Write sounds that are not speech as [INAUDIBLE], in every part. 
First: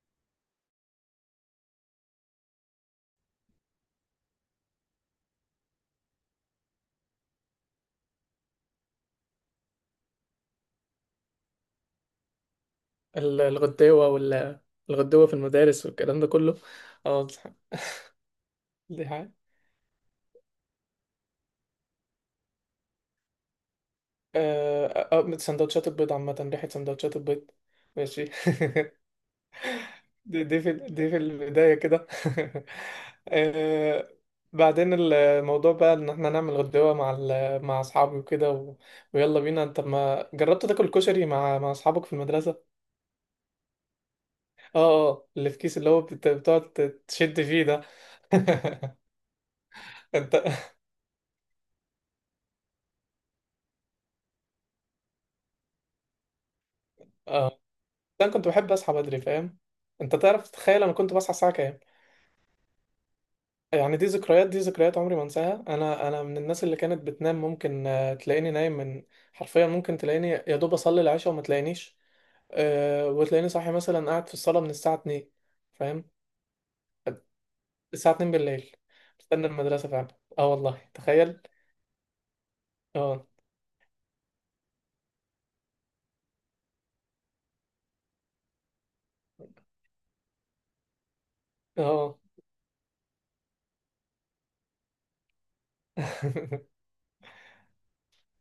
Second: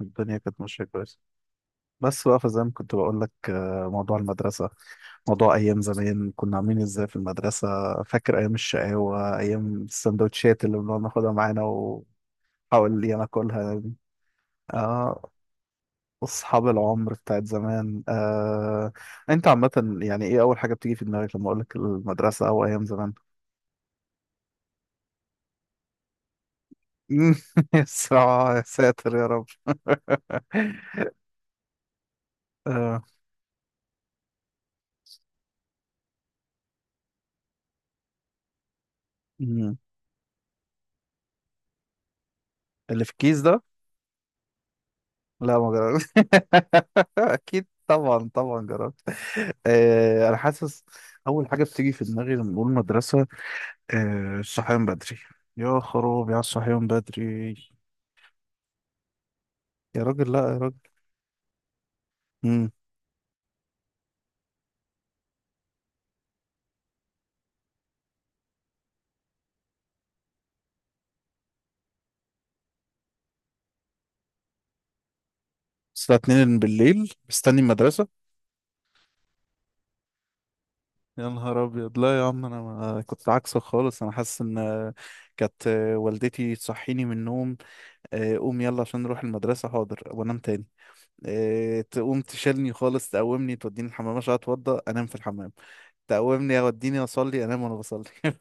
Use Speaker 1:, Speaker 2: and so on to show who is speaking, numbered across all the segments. Speaker 1: الدنيا كانت ماشية كويس، بس بقى فزي ما كنت بقول لك، موضوع المدرسة. موضوع أيام زمان كنا عاملين إزاي في المدرسة. فاكر أيام الشقاوة، أيام السندوتشات اللي بنقعد ناخدها معانا ونحاول. اللي أنا
Speaker 2: ال-
Speaker 1: أكلها دي.
Speaker 2: الغداوة وال الغداوة
Speaker 1: آه،
Speaker 2: في المدارس والكلام ده كله.
Speaker 1: أصحاب العمر
Speaker 2: اه
Speaker 1: بتاعت زمان. آه،
Speaker 2: دي حاجة.
Speaker 1: أنت عامة يعني إيه أول حاجة بتيجي في دماغك لما أقول لك المدرسة أو أيام زمان؟
Speaker 2: اه سندوتشات البيض عامة، ريحة سندوتشات البيض.
Speaker 1: [LAUGHS]
Speaker 2: ماشي.
Speaker 1: يا ساتر يا رب.
Speaker 2: [LAUGHS] دي دي في دي
Speaker 1: [LAUGHS]
Speaker 2: في البداية كده.
Speaker 1: آه.
Speaker 2: [LAUGHS] آه، بعدين الموضوع بقى ان احنا نعمل غداوة مع اصحابي وكده ويلا بينا،
Speaker 1: مم.
Speaker 2: انت ما جربت تاكل كشري مع اصحابك في المدرسة؟
Speaker 1: اللي في الكيس ده.
Speaker 2: اه، اه، اللي
Speaker 1: لا
Speaker 2: في
Speaker 1: ما
Speaker 2: كيس، اللي هو
Speaker 1: جربت،
Speaker 2: بتقعد
Speaker 1: [LAUGHS]
Speaker 2: تشد فيه
Speaker 1: اكيد
Speaker 2: ده.
Speaker 1: طبعا طبعا
Speaker 2: [LAUGHS]
Speaker 1: جربت. آه انا
Speaker 2: انت
Speaker 1: حاسس. اول حاجه بتيجي في دماغي لما بقول مدرسه، آه الصحيان بدري. يا خراب يا الصحيان بدري.
Speaker 2: اه لا، انا كنت بحب اصحى بدري، فاهم؟
Speaker 1: يا
Speaker 2: انت
Speaker 1: راجل لا
Speaker 2: تعرف
Speaker 1: يا راجل.
Speaker 2: تتخيل انا كنت بصحى الساعه كام؟
Speaker 1: امم
Speaker 2: يعني دي ذكريات عمري ما انساها. انا من الناس اللي كانت بتنام ممكن، تلاقيني نايم من، حرفيا ممكن تلاقيني يا دوب اصلي العشاء وما تلاقينيش. وتلاقيني صاحي مثلا قاعد في الصاله من الساعه 2، فاهم؟
Speaker 1: الساعه 2 بالليل مستني المدرسه.
Speaker 2: الساعه 2 بالليل مستني المدرسه فعلا. اه والله،
Speaker 1: يا
Speaker 2: تخيل.
Speaker 1: نهار ابيض، لا يا عم، انا ما
Speaker 2: اه،
Speaker 1: كنت عكسك خالص. انا حاسس ان كانت والدتي تصحيني من النوم. آه، قوم يلا عشان نروح المدرسه، حاضر وانام تاني. إيه،
Speaker 2: اه.
Speaker 1: تقوم تشيلني خالص، تقومني توديني الحمام عشان اتوضى، انام في الحمام. تقومني
Speaker 2: [LAUGHS]
Speaker 1: اوديني اصلي، انام وانا بصلي. [LAUGHS]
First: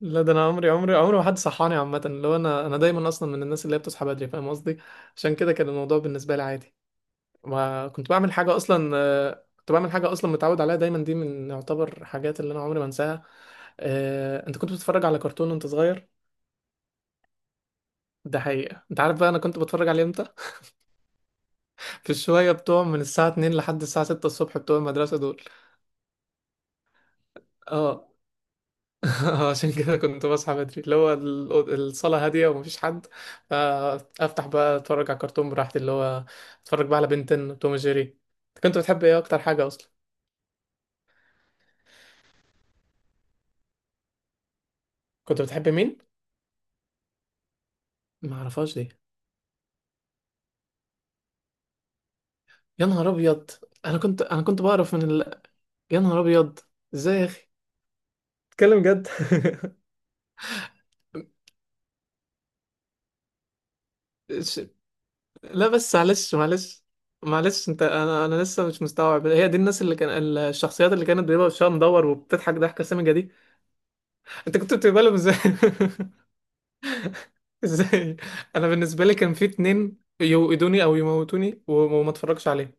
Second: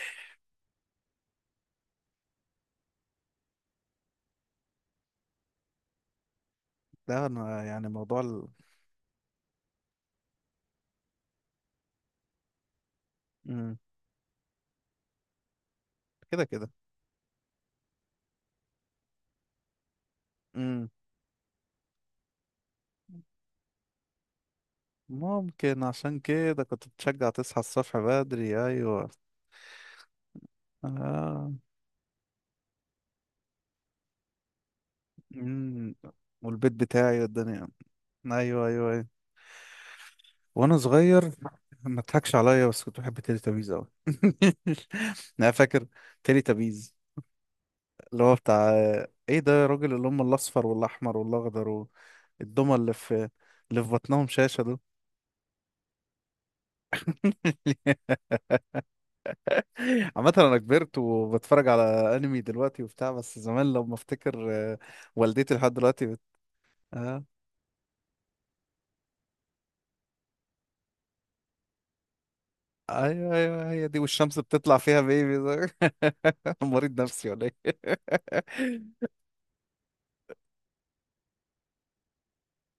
Speaker 2: لا، ده انا عمري ما حد صحاني عامه. اللي هو انا دايما اصلا من الناس اللي هي بتصحى بدري، فاهم قصدي؟ عشان كده كان الموضوع بالنسبه لي عادي.
Speaker 1: لا انا يعني
Speaker 2: وكنت بعمل حاجة أصلا، كنت بعمل حاجة أصلا متعود عليها دايما. دي من يعتبر حاجات اللي أنا عمري ما أنساها.
Speaker 1: مم.
Speaker 2: أنت كنت بتتفرج على كرتون وأنت صغير؟
Speaker 1: كده كده.
Speaker 2: ده حقيقة. أنت عارف بقى أنا كنت بتفرج عليه إمتى؟
Speaker 1: مم.
Speaker 2: [LAUGHS] في الشوية بتوع من الساعة 2 لحد الساعة 6 الصبح بتوع المدرسة دول.
Speaker 1: ممكن عشان كده كنت بتشجع تصحى الصبح
Speaker 2: اه.
Speaker 1: بدري، ايوه.
Speaker 2: [LAUGHS] عشان كده كنت بصحى بدري، اللي هو
Speaker 1: آه.
Speaker 2: الصالة هادية ومفيش حد. فأفتح بقى أتفرج على كرتون براحتي، اللي
Speaker 1: مم.
Speaker 2: هو
Speaker 1: والبيت
Speaker 2: أتفرج بقى على
Speaker 1: بتاعي
Speaker 2: بنتين
Speaker 1: والدنيا.
Speaker 2: توم جيري.
Speaker 1: ايوه
Speaker 2: كنت
Speaker 1: ايوه
Speaker 2: بتحب
Speaker 1: ايوه.
Speaker 2: إيه أكتر حاجة أصلا؟
Speaker 1: وانا صغير ما تضحكش عليا، بس كنت بحب تيلي تابيز قوي. [LAUGHS]
Speaker 2: كنت
Speaker 1: انا
Speaker 2: بتحب
Speaker 1: فاكر
Speaker 2: مين؟
Speaker 1: تيلي تابيز، اللي هو بتاع.
Speaker 2: معرفهاش دي.
Speaker 1: ايه ده يا راجل، اللي هم الاصفر والاحمر والاخضر، والدمى
Speaker 2: يا
Speaker 1: اللي
Speaker 2: نهار
Speaker 1: في،
Speaker 2: ابيض،
Speaker 1: اللي في
Speaker 2: انا كنت
Speaker 1: بطنهم
Speaker 2: انا
Speaker 1: شاشه
Speaker 2: كنت
Speaker 1: دول.
Speaker 2: بعرف. يا نهار ابيض، ازاي يا اخي؟
Speaker 1: [LAUGHS]
Speaker 2: اتكلم جد.
Speaker 1: عامه انا كبرت
Speaker 2: [LAUGHS]
Speaker 1: وبتفرج على انمي دلوقتي وبتاع، بس زمان لما افتكر.
Speaker 2: ش-
Speaker 1: آه، والدتي
Speaker 2: لا
Speaker 1: لحد
Speaker 2: بس
Speaker 1: دلوقتي
Speaker 2: معلش معلش
Speaker 1: آه.
Speaker 2: معلش انت، انا لسه مش مستوعب هي دي الناس اللي كان. الشخصيات اللي كانت بيبقى وشها مدور وبتضحك ضحكه سامجه دي،
Speaker 1: ايوه ايوه، هي دي، والشمس
Speaker 2: انت كنت
Speaker 1: بتطلع فيها
Speaker 2: بتقبلهم لهم ازاي؟
Speaker 1: بيبي ده. [LAUGHS] مريض نفسي ولا
Speaker 2: [LAUGHS]
Speaker 1: ايه.
Speaker 2: ازاي؟
Speaker 1: [LAUGHS]
Speaker 2: انا بالنسبه لي كان في اتنين، يوقدوني او يموتوني وما اتفرجش عليهم،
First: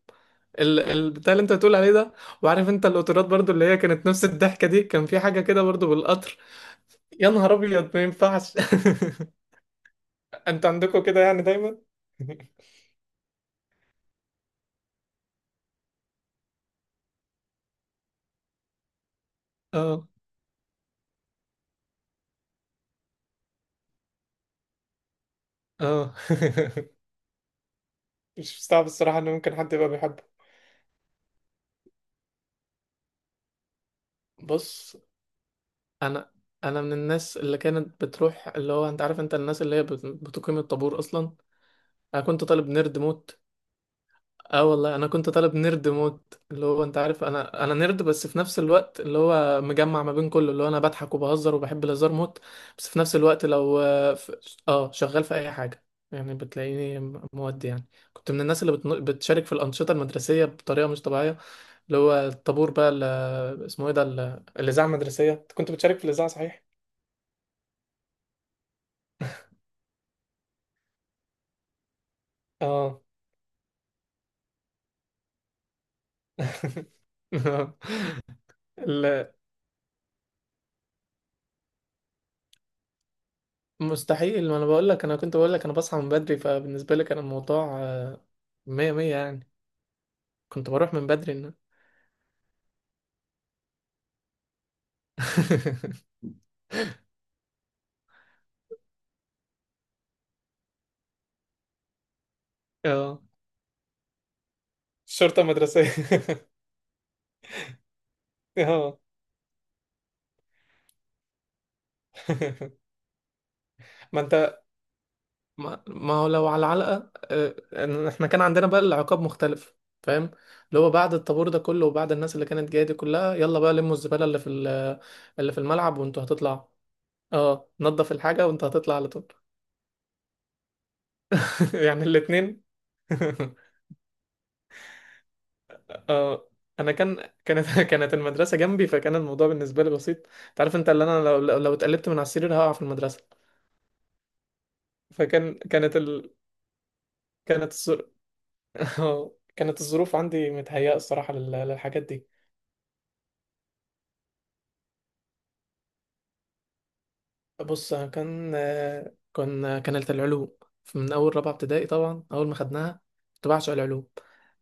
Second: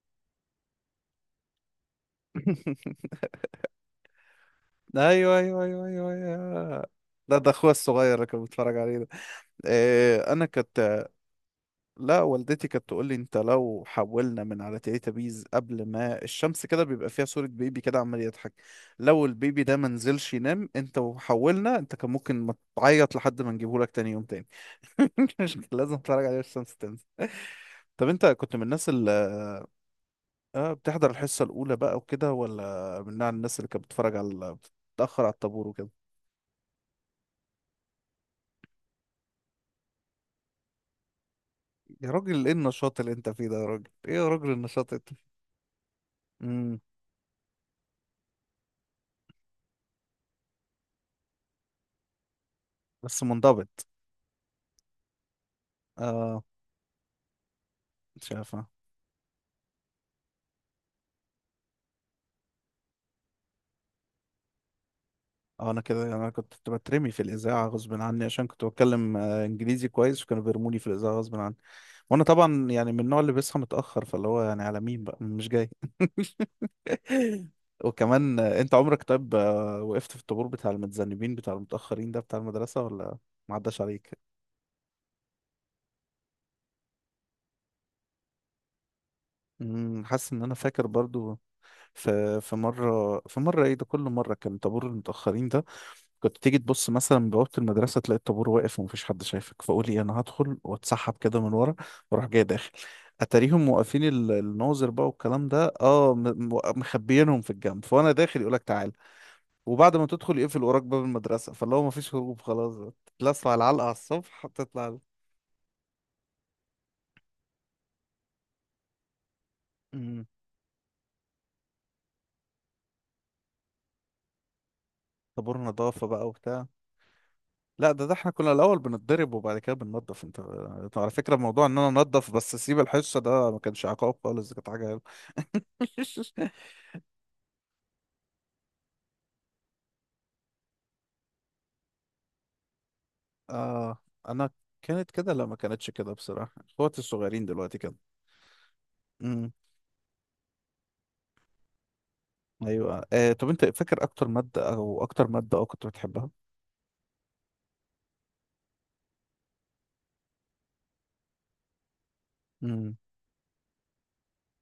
Speaker 2: البتاع اللي انت بتقول عليه ده. وعارف انت القطارات برضو، اللي هي كانت نفس الضحكه دي، كان في
Speaker 1: ايوه
Speaker 2: حاجه كده
Speaker 1: ايوه ايوه
Speaker 2: برضو
Speaker 1: ايوه
Speaker 2: بالقطر.
Speaker 1: ايوه.
Speaker 2: يا
Speaker 1: ده
Speaker 2: نهار
Speaker 1: اخويا
Speaker 2: ابيض، ما
Speaker 1: الصغير اللي كان
Speaker 2: ينفعش.
Speaker 1: بيتفرج عليه ده. آه، انا
Speaker 2: [LAUGHS] انت
Speaker 1: كنت.
Speaker 2: عندكم كده يعني دايما؟
Speaker 1: لا والدتي كانت تقول لي انت لو حولنا من على تيراتابيز قبل ما الشمس كده، بيبقى فيها صورة بيبي كده عمال يضحك. لو البيبي
Speaker 2: [LAUGHS]
Speaker 1: ده ما
Speaker 2: اه،
Speaker 1: نزلش ينام انت وحولنا، انت كان ممكن ما تعيط لحد ما نجيبه لك تاني يوم تاني. [LAUGHS] مش لازم
Speaker 2: اه.
Speaker 1: تتفرج عليه، الشمس تنزل.
Speaker 2: [LAUGHS]
Speaker 1: طب انت كنت
Speaker 2: مش
Speaker 1: من
Speaker 2: مستعب
Speaker 1: الناس اللي
Speaker 2: الصراحه ان ممكن حد يبقى بيحبه.
Speaker 1: اه بتحضر الحصة الأولى بقى وكده، ولا من نوع الناس اللي كانت بتتفرج على،
Speaker 2: بص،
Speaker 1: بتتأخر على الطابور وكده.
Speaker 2: انا انا من الناس اللي كانت بتروح، اللي هو انت عارف، انت الناس اللي هي بتقيم الطابور اصلا.
Speaker 1: يا
Speaker 2: انا كنت
Speaker 1: راجل ايه
Speaker 2: طالب نيرد
Speaker 1: النشاط اللي انت
Speaker 2: موت.
Speaker 1: فيه ده، يا راجل ايه يا راجل
Speaker 2: اه
Speaker 1: النشاط
Speaker 2: والله،
Speaker 1: اللي
Speaker 2: انا
Speaker 1: انت فيه.
Speaker 2: كنت طالب نيرد موت، اللي
Speaker 1: امم
Speaker 2: هو انت عارف، انا نيرد، بس في نفس الوقت اللي هو مجمع ما بين كله، اللي هو انا بضحك وبهزر وبحب الهزار موت. بس في نفس
Speaker 1: بس
Speaker 2: الوقت لو
Speaker 1: منضبط.
Speaker 2: شغال في اي حاجه، يعني
Speaker 1: اه
Speaker 2: بتلاقيني مودي يعني. كنت من الناس
Speaker 1: شايفة.
Speaker 2: اللي بتشارك في الانشطه المدرسيه بطريقه مش طبيعيه، اللي هو الطابور بقى، اللي اسمه ايه ده، الاذاعه المدرسيه. أنت
Speaker 1: اه
Speaker 2: كنت
Speaker 1: انا
Speaker 2: بتشارك
Speaker 1: كده
Speaker 2: في
Speaker 1: يعني،
Speaker 2: الاذاعه،
Speaker 1: انا
Speaker 2: صحيح؟
Speaker 1: كنت بترمي في الاذاعه غصب عني عشان كنت بتكلم انجليزي كويس، وكانوا بيرموني في الاذاعه غصب عني. وانا طبعا يعني من
Speaker 2: اه.
Speaker 1: النوع اللي بيصحى متاخر، فاللي هو يعني على مين بقى مش جاي. [LAUGHS]
Speaker 2: [LAUGHS]
Speaker 1: وكمان آه، انت عمرك
Speaker 2: ال-
Speaker 1: طيب آه، وقفت في الطابور بتاع المتذنبين بتاع المتاخرين ده بتاع المدرسه، ولا ما عداش عليك؟
Speaker 2: مستحيل، ما انا بقول لك، انا كنت بقول لك انا بصحى من بدري، فبالنسبه لي كان الموضوع مية مية يعني.
Speaker 1: حاسس ان انا
Speaker 2: كنت
Speaker 1: فاكر
Speaker 2: بروح من بدري
Speaker 1: برضو،
Speaker 2: إن...
Speaker 1: في مره، في مره ايه ده كل مره كان طابور المتاخرين ده
Speaker 2: [LAUGHS]
Speaker 1: كنت تيجي تبص مثلا من بوابة المدرسة، تلاقي الطابور واقف ومفيش حد شايفك، فقول ايه انا هدخل واتسحب كده من ورا، واروح جاي داخل.
Speaker 2: اه.
Speaker 1: اتاريهم موقفين الناظر بقى
Speaker 2: شرطة
Speaker 1: والكلام ده،
Speaker 2: مدرسية.
Speaker 1: اه مخبيينهم في الجنب، فانا داخل
Speaker 2: [LAUGHS]
Speaker 1: يقولك تعال،
Speaker 2: اه.
Speaker 1: وبعد ما تدخل يقفل وراك باب المدرسة، فاللي هو مفيش هروب خلاص.
Speaker 2: [LAUGHS]
Speaker 1: تتلسع على العلقة على
Speaker 2: ما
Speaker 1: الصبح
Speaker 2: انت.
Speaker 1: تطلع.
Speaker 2: ما هو لو على علقة، إن احنا كان عندنا بقى العقاب مختلف،
Speaker 1: مم.
Speaker 2: فاهم؟ اللي هو بعد الطابور ده كله، وبعد الناس اللي كانت جاية دي كلها، يلا بقى لموا الزبالة اللي
Speaker 1: طابور
Speaker 2: في الملعب،
Speaker 1: نظافة
Speaker 2: وانتوا
Speaker 1: بقى
Speaker 2: هتطلعوا.
Speaker 1: وبتاع.
Speaker 2: اه،
Speaker 1: لا ده
Speaker 2: نضف
Speaker 1: ده احنا
Speaker 2: الحاجة
Speaker 1: كنا
Speaker 2: وانت
Speaker 1: الأول
Speaker 2: هتطلع على طول.
Speaker 1: بنتضرب وبعد كده بننضف انت. طب على فكرة، موضوع
Speaker 2: [LAUGHS]
Speaker 1: ان انا
Speaker 2: يعني
Speaker 1: انضف بس
Speaker 2: الاتنين.
Speaker 1: اسيب الحصة ده، ما
Speaker 2: [LAUGHS]
Speaker 1: كانش عقاب خالص، ده كانت حاجة حلوة.
Speaker 2: اه
Speaker 1: [LAUGHS]
Speaker 2: انا كان كانت [LAUGHS] كانت المدرسه جنبي، فكان الموضوع بالنسبه لي بسيط. انت عارف انت، اللي انا لو اتقلبت من على السرير هقع في المدرسه.
Speaker 1: آه. أنا كانت كده، لا
Speaker 2: فكان
Speaker 1: ما كانتش
Speaker 2: كانت
Speaker 1: كده،
Speaker 2: ال...
Speaker 1: بصراحة اخواتي الصغيرين
Speaker 2: كانت
Speaker 1: دلوقتي كده.
Speaker 2: الظر... [LAUGHS] اه
Speaker 1: امم.
Speaker 2: كانت الظروف عندي متهيئه الصراحه للحاجات دي.
Speaker 1: أيوة آه، طب أنت فاكر أكتر مادة أو أكتر مادة أو كنت بتحبها؟
Speaker 2: بص، أنا كانت العلوم، من اول رابعه ابتدائي طبعا، اول ما
Speaker 1: امم.
Speaker 2: خدناها. كنت بعشق العلوم.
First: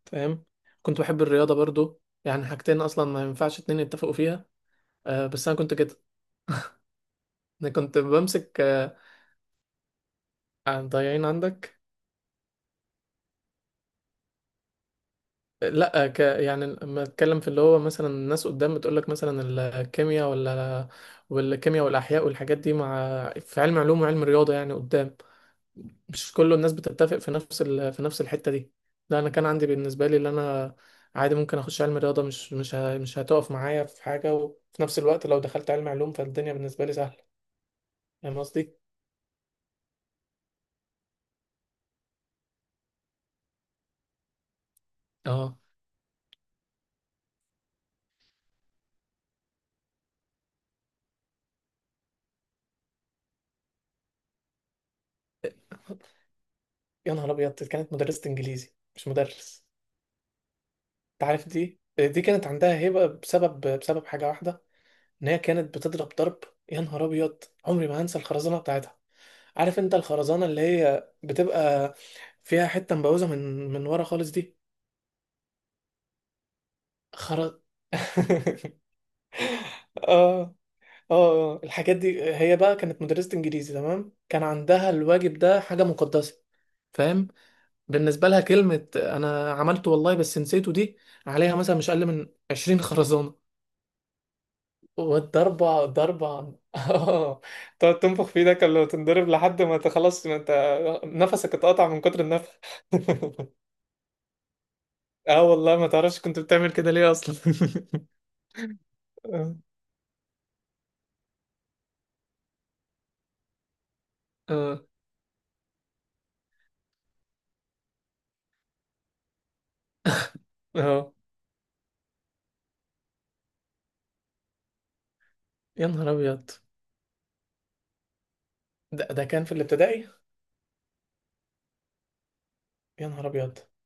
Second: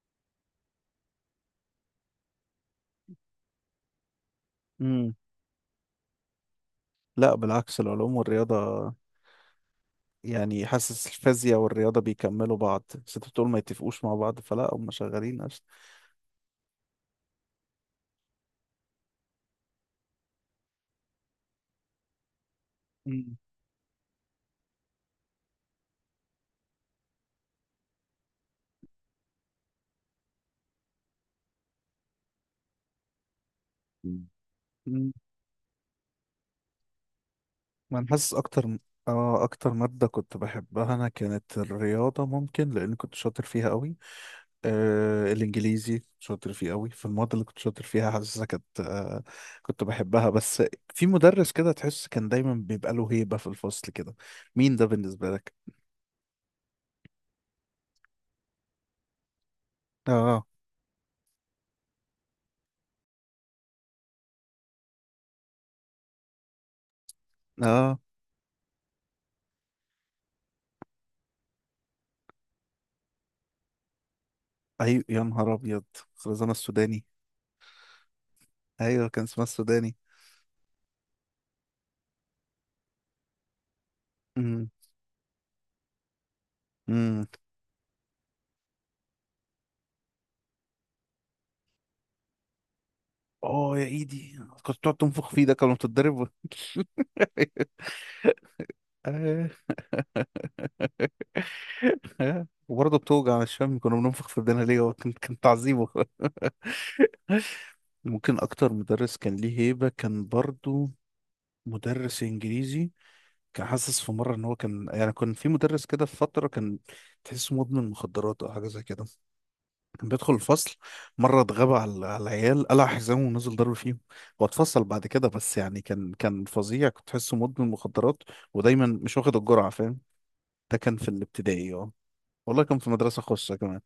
Speaker 2: تمام، كنت بحب الرياضه برضو، يعني حاجتين اصلا ما ينفعش اتنين يتفقوا فيها.
Speaker 1: امم.
Speaker 2: بس انا كنت كده.
Speaker 1: لا
Speaker 2: انا
Speaker 1: بالعكس،
Speaker 2: كنت
Speaker 1: العلوم
Speaker 2: بمسك،
Speaker 1: والرياضة، يعني حاسس
Speaker 2: ضايعين
Speaker 1: الفيزياء
Speaker 2: عندك.
Speaker 1: والرياضة بيكملوا بعض، بس أنت بتقول ما يتفقوش مع بعض، فلا هم شغالين أصلا.
Speaker 2: لا، يعني لما اتكلم في اللي هو مثلا، الناس قدام بتقول لك مثلا الكيمياء، ولا والكيمياء والاحياء والحاجات دي، مع
Speaker 1: امم.
Speaker 2: في علم علوم وعلم رياضه، يعني قدام. مش كل الناس بتتفق في في نفس الحته دي. لا، انا كان عندي بالنسبه لي اللي انا، عادي ممكن اخش علم رياضه، مش هتقف معايا في حاجه، وفي نفس
Speaker 1: امم.
Speaker 2: الوقت لو دخلت علم علوم، فالدنيا بالنسبه لي سهله،
Speaker 1: ما أنا حاسس
Speaker 2: فاهم قصدي؟
Speaker 1: أكتر. آه أكتر مادة كنت بحبها أنا كانت الرياضة، ممكن لأن كنت شاطر فيها أوي. آه
Speaker 2: اه
Speaker 1: الانجليزي شاطر فيه قوي. في المواد اللي كنت شاطر فيها حاسسها كانت آه كنت بحبها. بس في مدرس كده تحس كان دايما بيبقى له هيبة في الفصل كده، مين ده بالنسبة لك؟
Speaker 2: يا نهار ابيض، دي كانت مدرسة انجليزي، مش مدرس.
Speaker 1: اه.
Speaker 2: انت عارف، دي كانت عندها هيبة بسبب حاجة واحدة، ان هي كانت بتضرب ضرب. يا نهار ابيض، عمري
Speaker 1: اه.
Speaker 2: ما هنسى الخرزانه بتاعتها. عارف انت الخرزانه اللي هي بتبقى فيها حته مبوزه من ورا خالص دي.
Speaker 1: ايوه يا نهار ابيض، خرزانة السوداني.
Speaker 2: خر [LAUGHS]
Speaker 1: ايوه كان اسمها السوداني.
Speaker 2: اه الحاجات دي هي بقى كانت مدرسة انجليزي، تمام، كان
Speaker 1: امم.
Speaker 2: عندها الواجب ده حاجة مقدسة،
Speaker 1: امم.
Speaker 2: فاهم؟ بالنسبة لها كلمة "انا عملته والله بس نسيته" دي عليها مثلا مش اقل من 20 خرزانة.
Speaker 1: اه يا ايدي، كنت تقعد تنفخ فيه ده، كانوا
Speaker 2: والضربة
Speaker 1: بتتضرب.
Speaker 2: ضربة.
Speaker 1: [LAUGHS]
Speaker 2: [LAUGHS] اه تقعد تنفخ في ايدك ولا تنضرب،
Speaker 1: آه.
Speaker 2: لحد ما انت خلاص، ما انت نفسك اتقطع من كتر
Speaker 1: آه.
Speaker 2: النفخ.
Speaker 1: وبرضه بتوجع، مش
Speaker 2: [LAUGHS]
Speaker 1: فاهم كنا بننفخ في ايدينا ليه، هو كان كان
Speaker 2: اه والله،
Speaker 1: تعذيبه.
Speaker 2: ما تعرفش كنت بتعمل كده ليه اصلا. [LAUGHS]
Speaker 1: ممكن اكتر مدرس كان
Speaker 2: اه،
Speaker 1: ليه هيبة كان برضه مدرس انجليزي. كان حاسس في مره ان هو
Speaker 2: اه،
Speaker 1: كان يعني، كان في مدرس كده في فتره، كان تحسه مدمن مخدرات او حاجه زي كده. كان بيدخل الفصل،
Speaker 2: اه،
Speaker 1: مره اتغاب على على العيال، قلع حزامه ونزل ضرب فيهم. هو اتفصل بعد كده، بس يعني
Speaker 2: يا نهار
Speaker 1: كان
Speaker 2: ابيض.
Speaker 1: فظيع، كنت تحسه مدمن مخدرات ودايما
Speaker 2: ده,
Speaker 1: مش
Speaker 2: ده
Speaker 1: واخد
Speaker 2: كان في
Speaker 1: الجرعه، فاهم؟
Speaker 2: الابتدائي.
Speaker 1: ده كان في الابتدائي، اه والله، كان في
Speaker 2: يا
Speaker 1: مدرسه
Speaker 2: نهار
Speaker 1: خاصه
Speaker 2: ابيض،
Speaker 1: كمان.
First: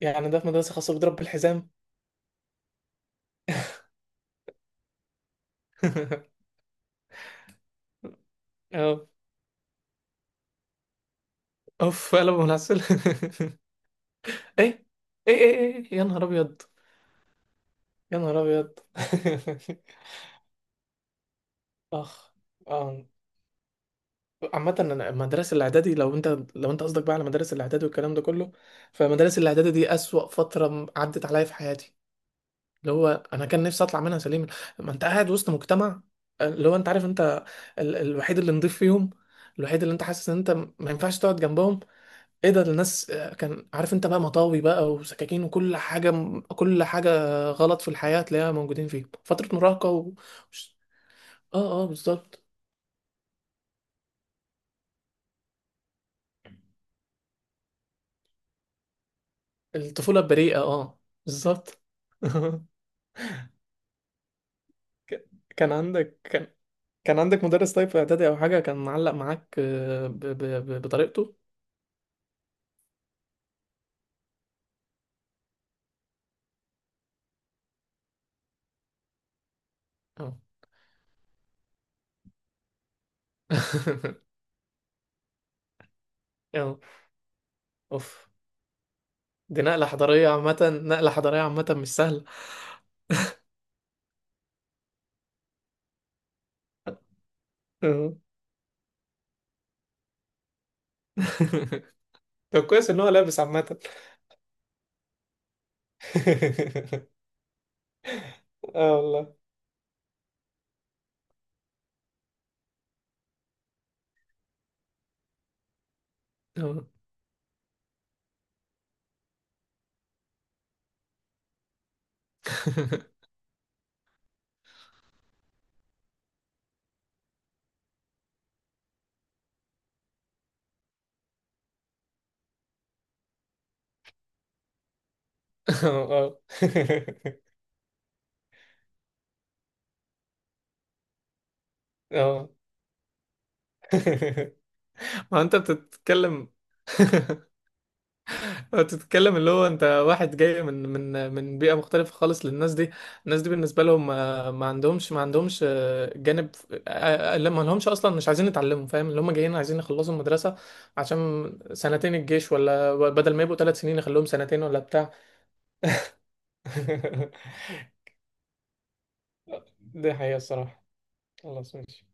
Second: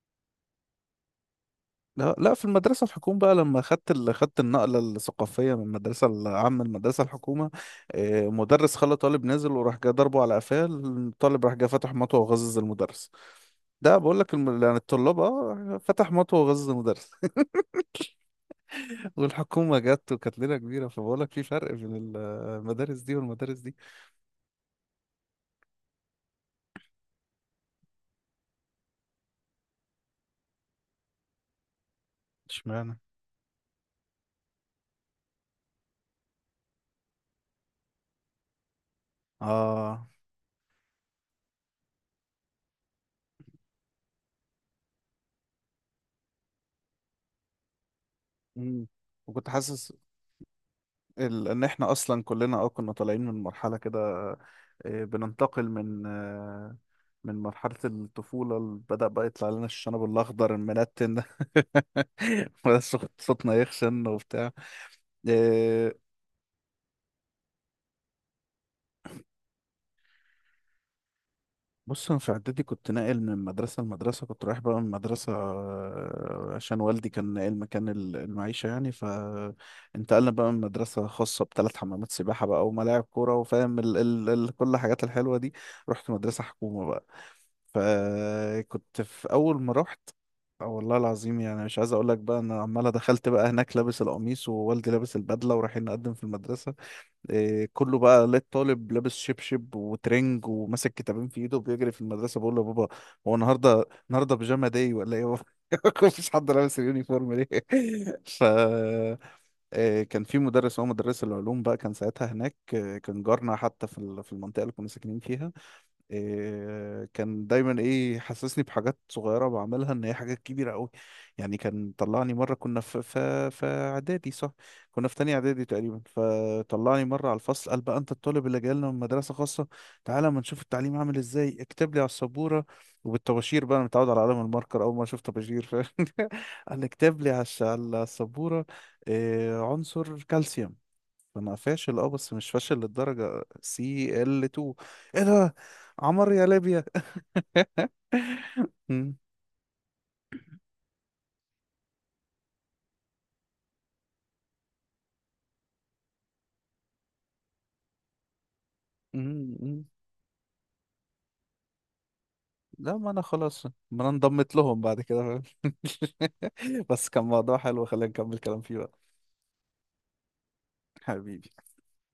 Speaker 2: يعني ده في مدرسة خاصة بيضرب بالحزام؟
Speaker 1: لا لا في المدرسة الحكومة بقى، لما خدت خدت النقلة الثقافية من المدرسة
Speaker 2: [LAUGHS]
Speaker 1: العامة المدرسة الحكومة. آه، مدرس خلى
Speaker 2: اه
Speaker 1: طالب نازل، وراح جاي ضربه على قفاه، الطالب راح جاي فتح
Speaker 2: اوف،
Speaker 1: مطوه
Speaker 2: قلبه
Speaker 1: وغزز
Speaker 2: ملعسل.
Speaker 1: المدرس. ده بقول لك
Speaker 2: [LAUGHS]
Speaker 1: يعني
Speaker 2: ايه،
Speaker 1: الطلاب
Speaker 2: ايه، ايه، ايه،
Speaker 1: اه
Speaker 2: ايه، يا
Speaker 1: فتح
Speaker 2: نهار
Speaker 1: مطوه
Speaker 2: ابيض،
Speaker 1: وغزز المدرس.
Speaker 2: يا نهار ابيض.
Speaker 1: [LAUGHS] والحكومة جت، وكانت ليلة كبيرة، فبقول لك في فرق
Speaker 2: [LAUGHS]
Speaker 1: بين
Speaker 2: اخ.
Speaker 1: المدارس
Speaker 2: اه
Speaker 1: دي والمدارس دي.
Speaker 2: عامة، أنا المدرسة الإعدادي، لو أنت، قصدك بقى على مدارس الإعدادي والكلام ده كله، فمدارس الإعدادي دي أسوأ فترة عدت عليا في حياتي، اللي
Speaker 1: اشمعنى.
Speaker 2: هو أنا كان نفسي أطلع منها سليما. ما أنت قاعد وسط مجتمع، اللي هو أنت عارف، أنت الوحيد اللي نضيف فيهم، الوحيد اللي أنت
Speaker 1: اه.
Speaker 2: حاسس إن أنت ما ينفعش تقعد جنبهم. إيه ده الناس؟ كان عارف أنت بقى مطاوي بقى وسكاكين وكل حاجة، كل حاجة غلط في الحياة تلاقيها
Speaker 1: مم.
Speaker 2: موجودين فيهم،
Speaker 1: وكنت
Speaker 2: فترة مراهقة
Speaker 1: حاسس
Speaker 2: و... آه،
Speaker 1: ان
Speaker 2: آه،
Speaker 1: احنا اصلا
Speaker 2: بالظبط.
Speaker 1: كلنا اه كنا طالعين من مرحله كده، آه، بننتقل من آه، من مرحله الطفوله بدأ بقى يطلع لنا الشنب
Speaker 2: الطفولة
Speaker 1: الاخضر
Speaker 2: البريئة، آه،
Speaker 1: المنتن ده.
Speaker 2: بالظبط. [LAUGHS]
Speaker 1: [LAUGHS] بدأ صوتنا يخشن وبتاع.
Speaker 2: ك- كان
Speaker 1: آه،
Speaker 2: عندك كان كان عندك مدرس طيب في اعدادي او حاجه، كان معلق معاك، بطريقته.
Speaker 1: بص انا في اعدادي كنت ناقل من مدرسه لمدرسه، كنت رايح بقى من مدرسه آه، عشان والدي كان ناقل مكان المعيشه يعني، فانتقلنا
Speaker 2: اه.
Speaker 1: بقى من مدرسه خاصه بثلاث حمامات سباحه بقى وملاعب كوره، وفاهم ال ال
Speaker 2: [LAUGHS]
Speaker 1: ال كل الحاجات الحلوه دي. رحت مدرسه
Speaker 2: اه،
Speaker 1: حكومه بقى،
Speaker 2: اوف.
Speaker 1: فكنت في اول
Speaker 2: دي
Speaker 1: ما
Speaker 2: نقله
Speaker 1: رحت،
Speaker 2: حضاريه عامه،
Speaker 1: آه، والله
Speaker 2: نقله
Speaker 1: العظيم
Speaker 2: حضاريه
Speaker 1: يعني،
Speaker 2: عامه
Speaker 1: مش
Speaker 2: مش
Speaker 1: عايز اقول لك
Speaker 2: سهله.
Speaker 1: بقى، انا عماله دخلت بقى هناك لابس القميص ووالدي لابس البدله ورايحين نقدم في المدرسه. إيه، كله
Speaker 2: اه.
Speaker 1: بقى لقيت طالب لابس شبشب وترنج وماسك كتابين في ايده وبيجري
Speaker 2: [LAUGHS]
Speaker 1: في المدرسه بقول له
Speaker 2: طب
Speaker 1: يا بابا.
Speaker 2: كويس ان هو
Speaker 1: هو
Speaker 2: لابس عامه.
Speaker 1: النهارده
Speaker 2: [LAUGHS]
Speaker 1: النهارده بيجاما داي ولا ايه؟ [LAUGHS] مفيش حد لابس اليونيفورم ليه؟ [LAUGHS] ف
Speaker 2: اه والله.
Speaker 1: إيه، كان في مدرس، هو مدرس العلوم بقى كان ساعتها هناك، إيه، كان جارنا حتى في المنطقه اللي كنا ساكنين فيها.
Speaker 2: اه.
Speaker 1: إيه كان دايما ايه، حسسني بحاجات صغيره بعملها ان هي حاجات كبيره قوي. يعني كان طلعني مره، كنا في
Speaker 2: [LAUGHS]
Speaker 1: في في اعدادي صح، كنا في تانية اعدادي تقريبا، فطلعني مره على الفصل قال بقى انت الطالب اللي جاي لنا من مدرسه خاصه، تعالى اما نشوف التعليم عامل ازاي، اكتب لي على السبوره. وبالطباشير بقى، انا متعود على قلم الماركر، اول ما اشوف طباشير
Speaker 2: اه،
Speaker 1: [LAUGHS]
Speaker 2: اه.
Speaker 1: قال لي اكتب لي
Speaker 2: [LAUGHS]
Speaker 1: على على السبوره إيه عنصر كالسيوم. انا فاشل اه، بس مش
Speaker 2: اه.
Speaker 1: فاشل للدرجة، سي ال
Speaker 2: [LAUGHS]
Speaker 1: 2؟ ايه
Speaker 2: ما
Speaker 1: ده،
Speaker 2: انت
Speaker 1: عمر يا
Speaker 2: بتتكلم.
Speaker 1: ليبيا.
Speaker 2: [LAUGHS] انت
Speaker 1: مم،
Speaker 2: بتتكلم، اللي هو انت واحد جاي من بيئة مختلفة خالص للناس دي. الناس دي بالنسبة لهم ما عندهمش جانب، لا، ما لهمش اصلا، مش عايزين يتعلموا، فاهم؟ اللي هم جايين
Speaker 1: مم،
Speaker 2: عايزين
Speaker 1: مم.
Speaker 2: يخلصوا المدرسة، عشان سنتين الجيش، ولا
Speaker 1: لا ما انا
Speaker 2: بدل ما يبقوا
Speaker 1: خلاص، ما
Speaker 2: 3 سنين
Speaker 1: انا
Speaker 2: يخلوهم
Speaker 1: انضمت
Speaker 2: سنتين ولا
Speaker 1: لهم بعد
Speaker 2: بتاع.
Speaker 1: كده، فاهم؟ [LAUGHS] بس كان موضوع حلو، خلينا
Speaker 2: [LAUGHS]
Speaker 1: نكمل كلام فيه بقى.
Speaker 2: دي حقيقة الصراحة.
Speaker 1: حبيبي.
Speaker 2: خلاص ماشي.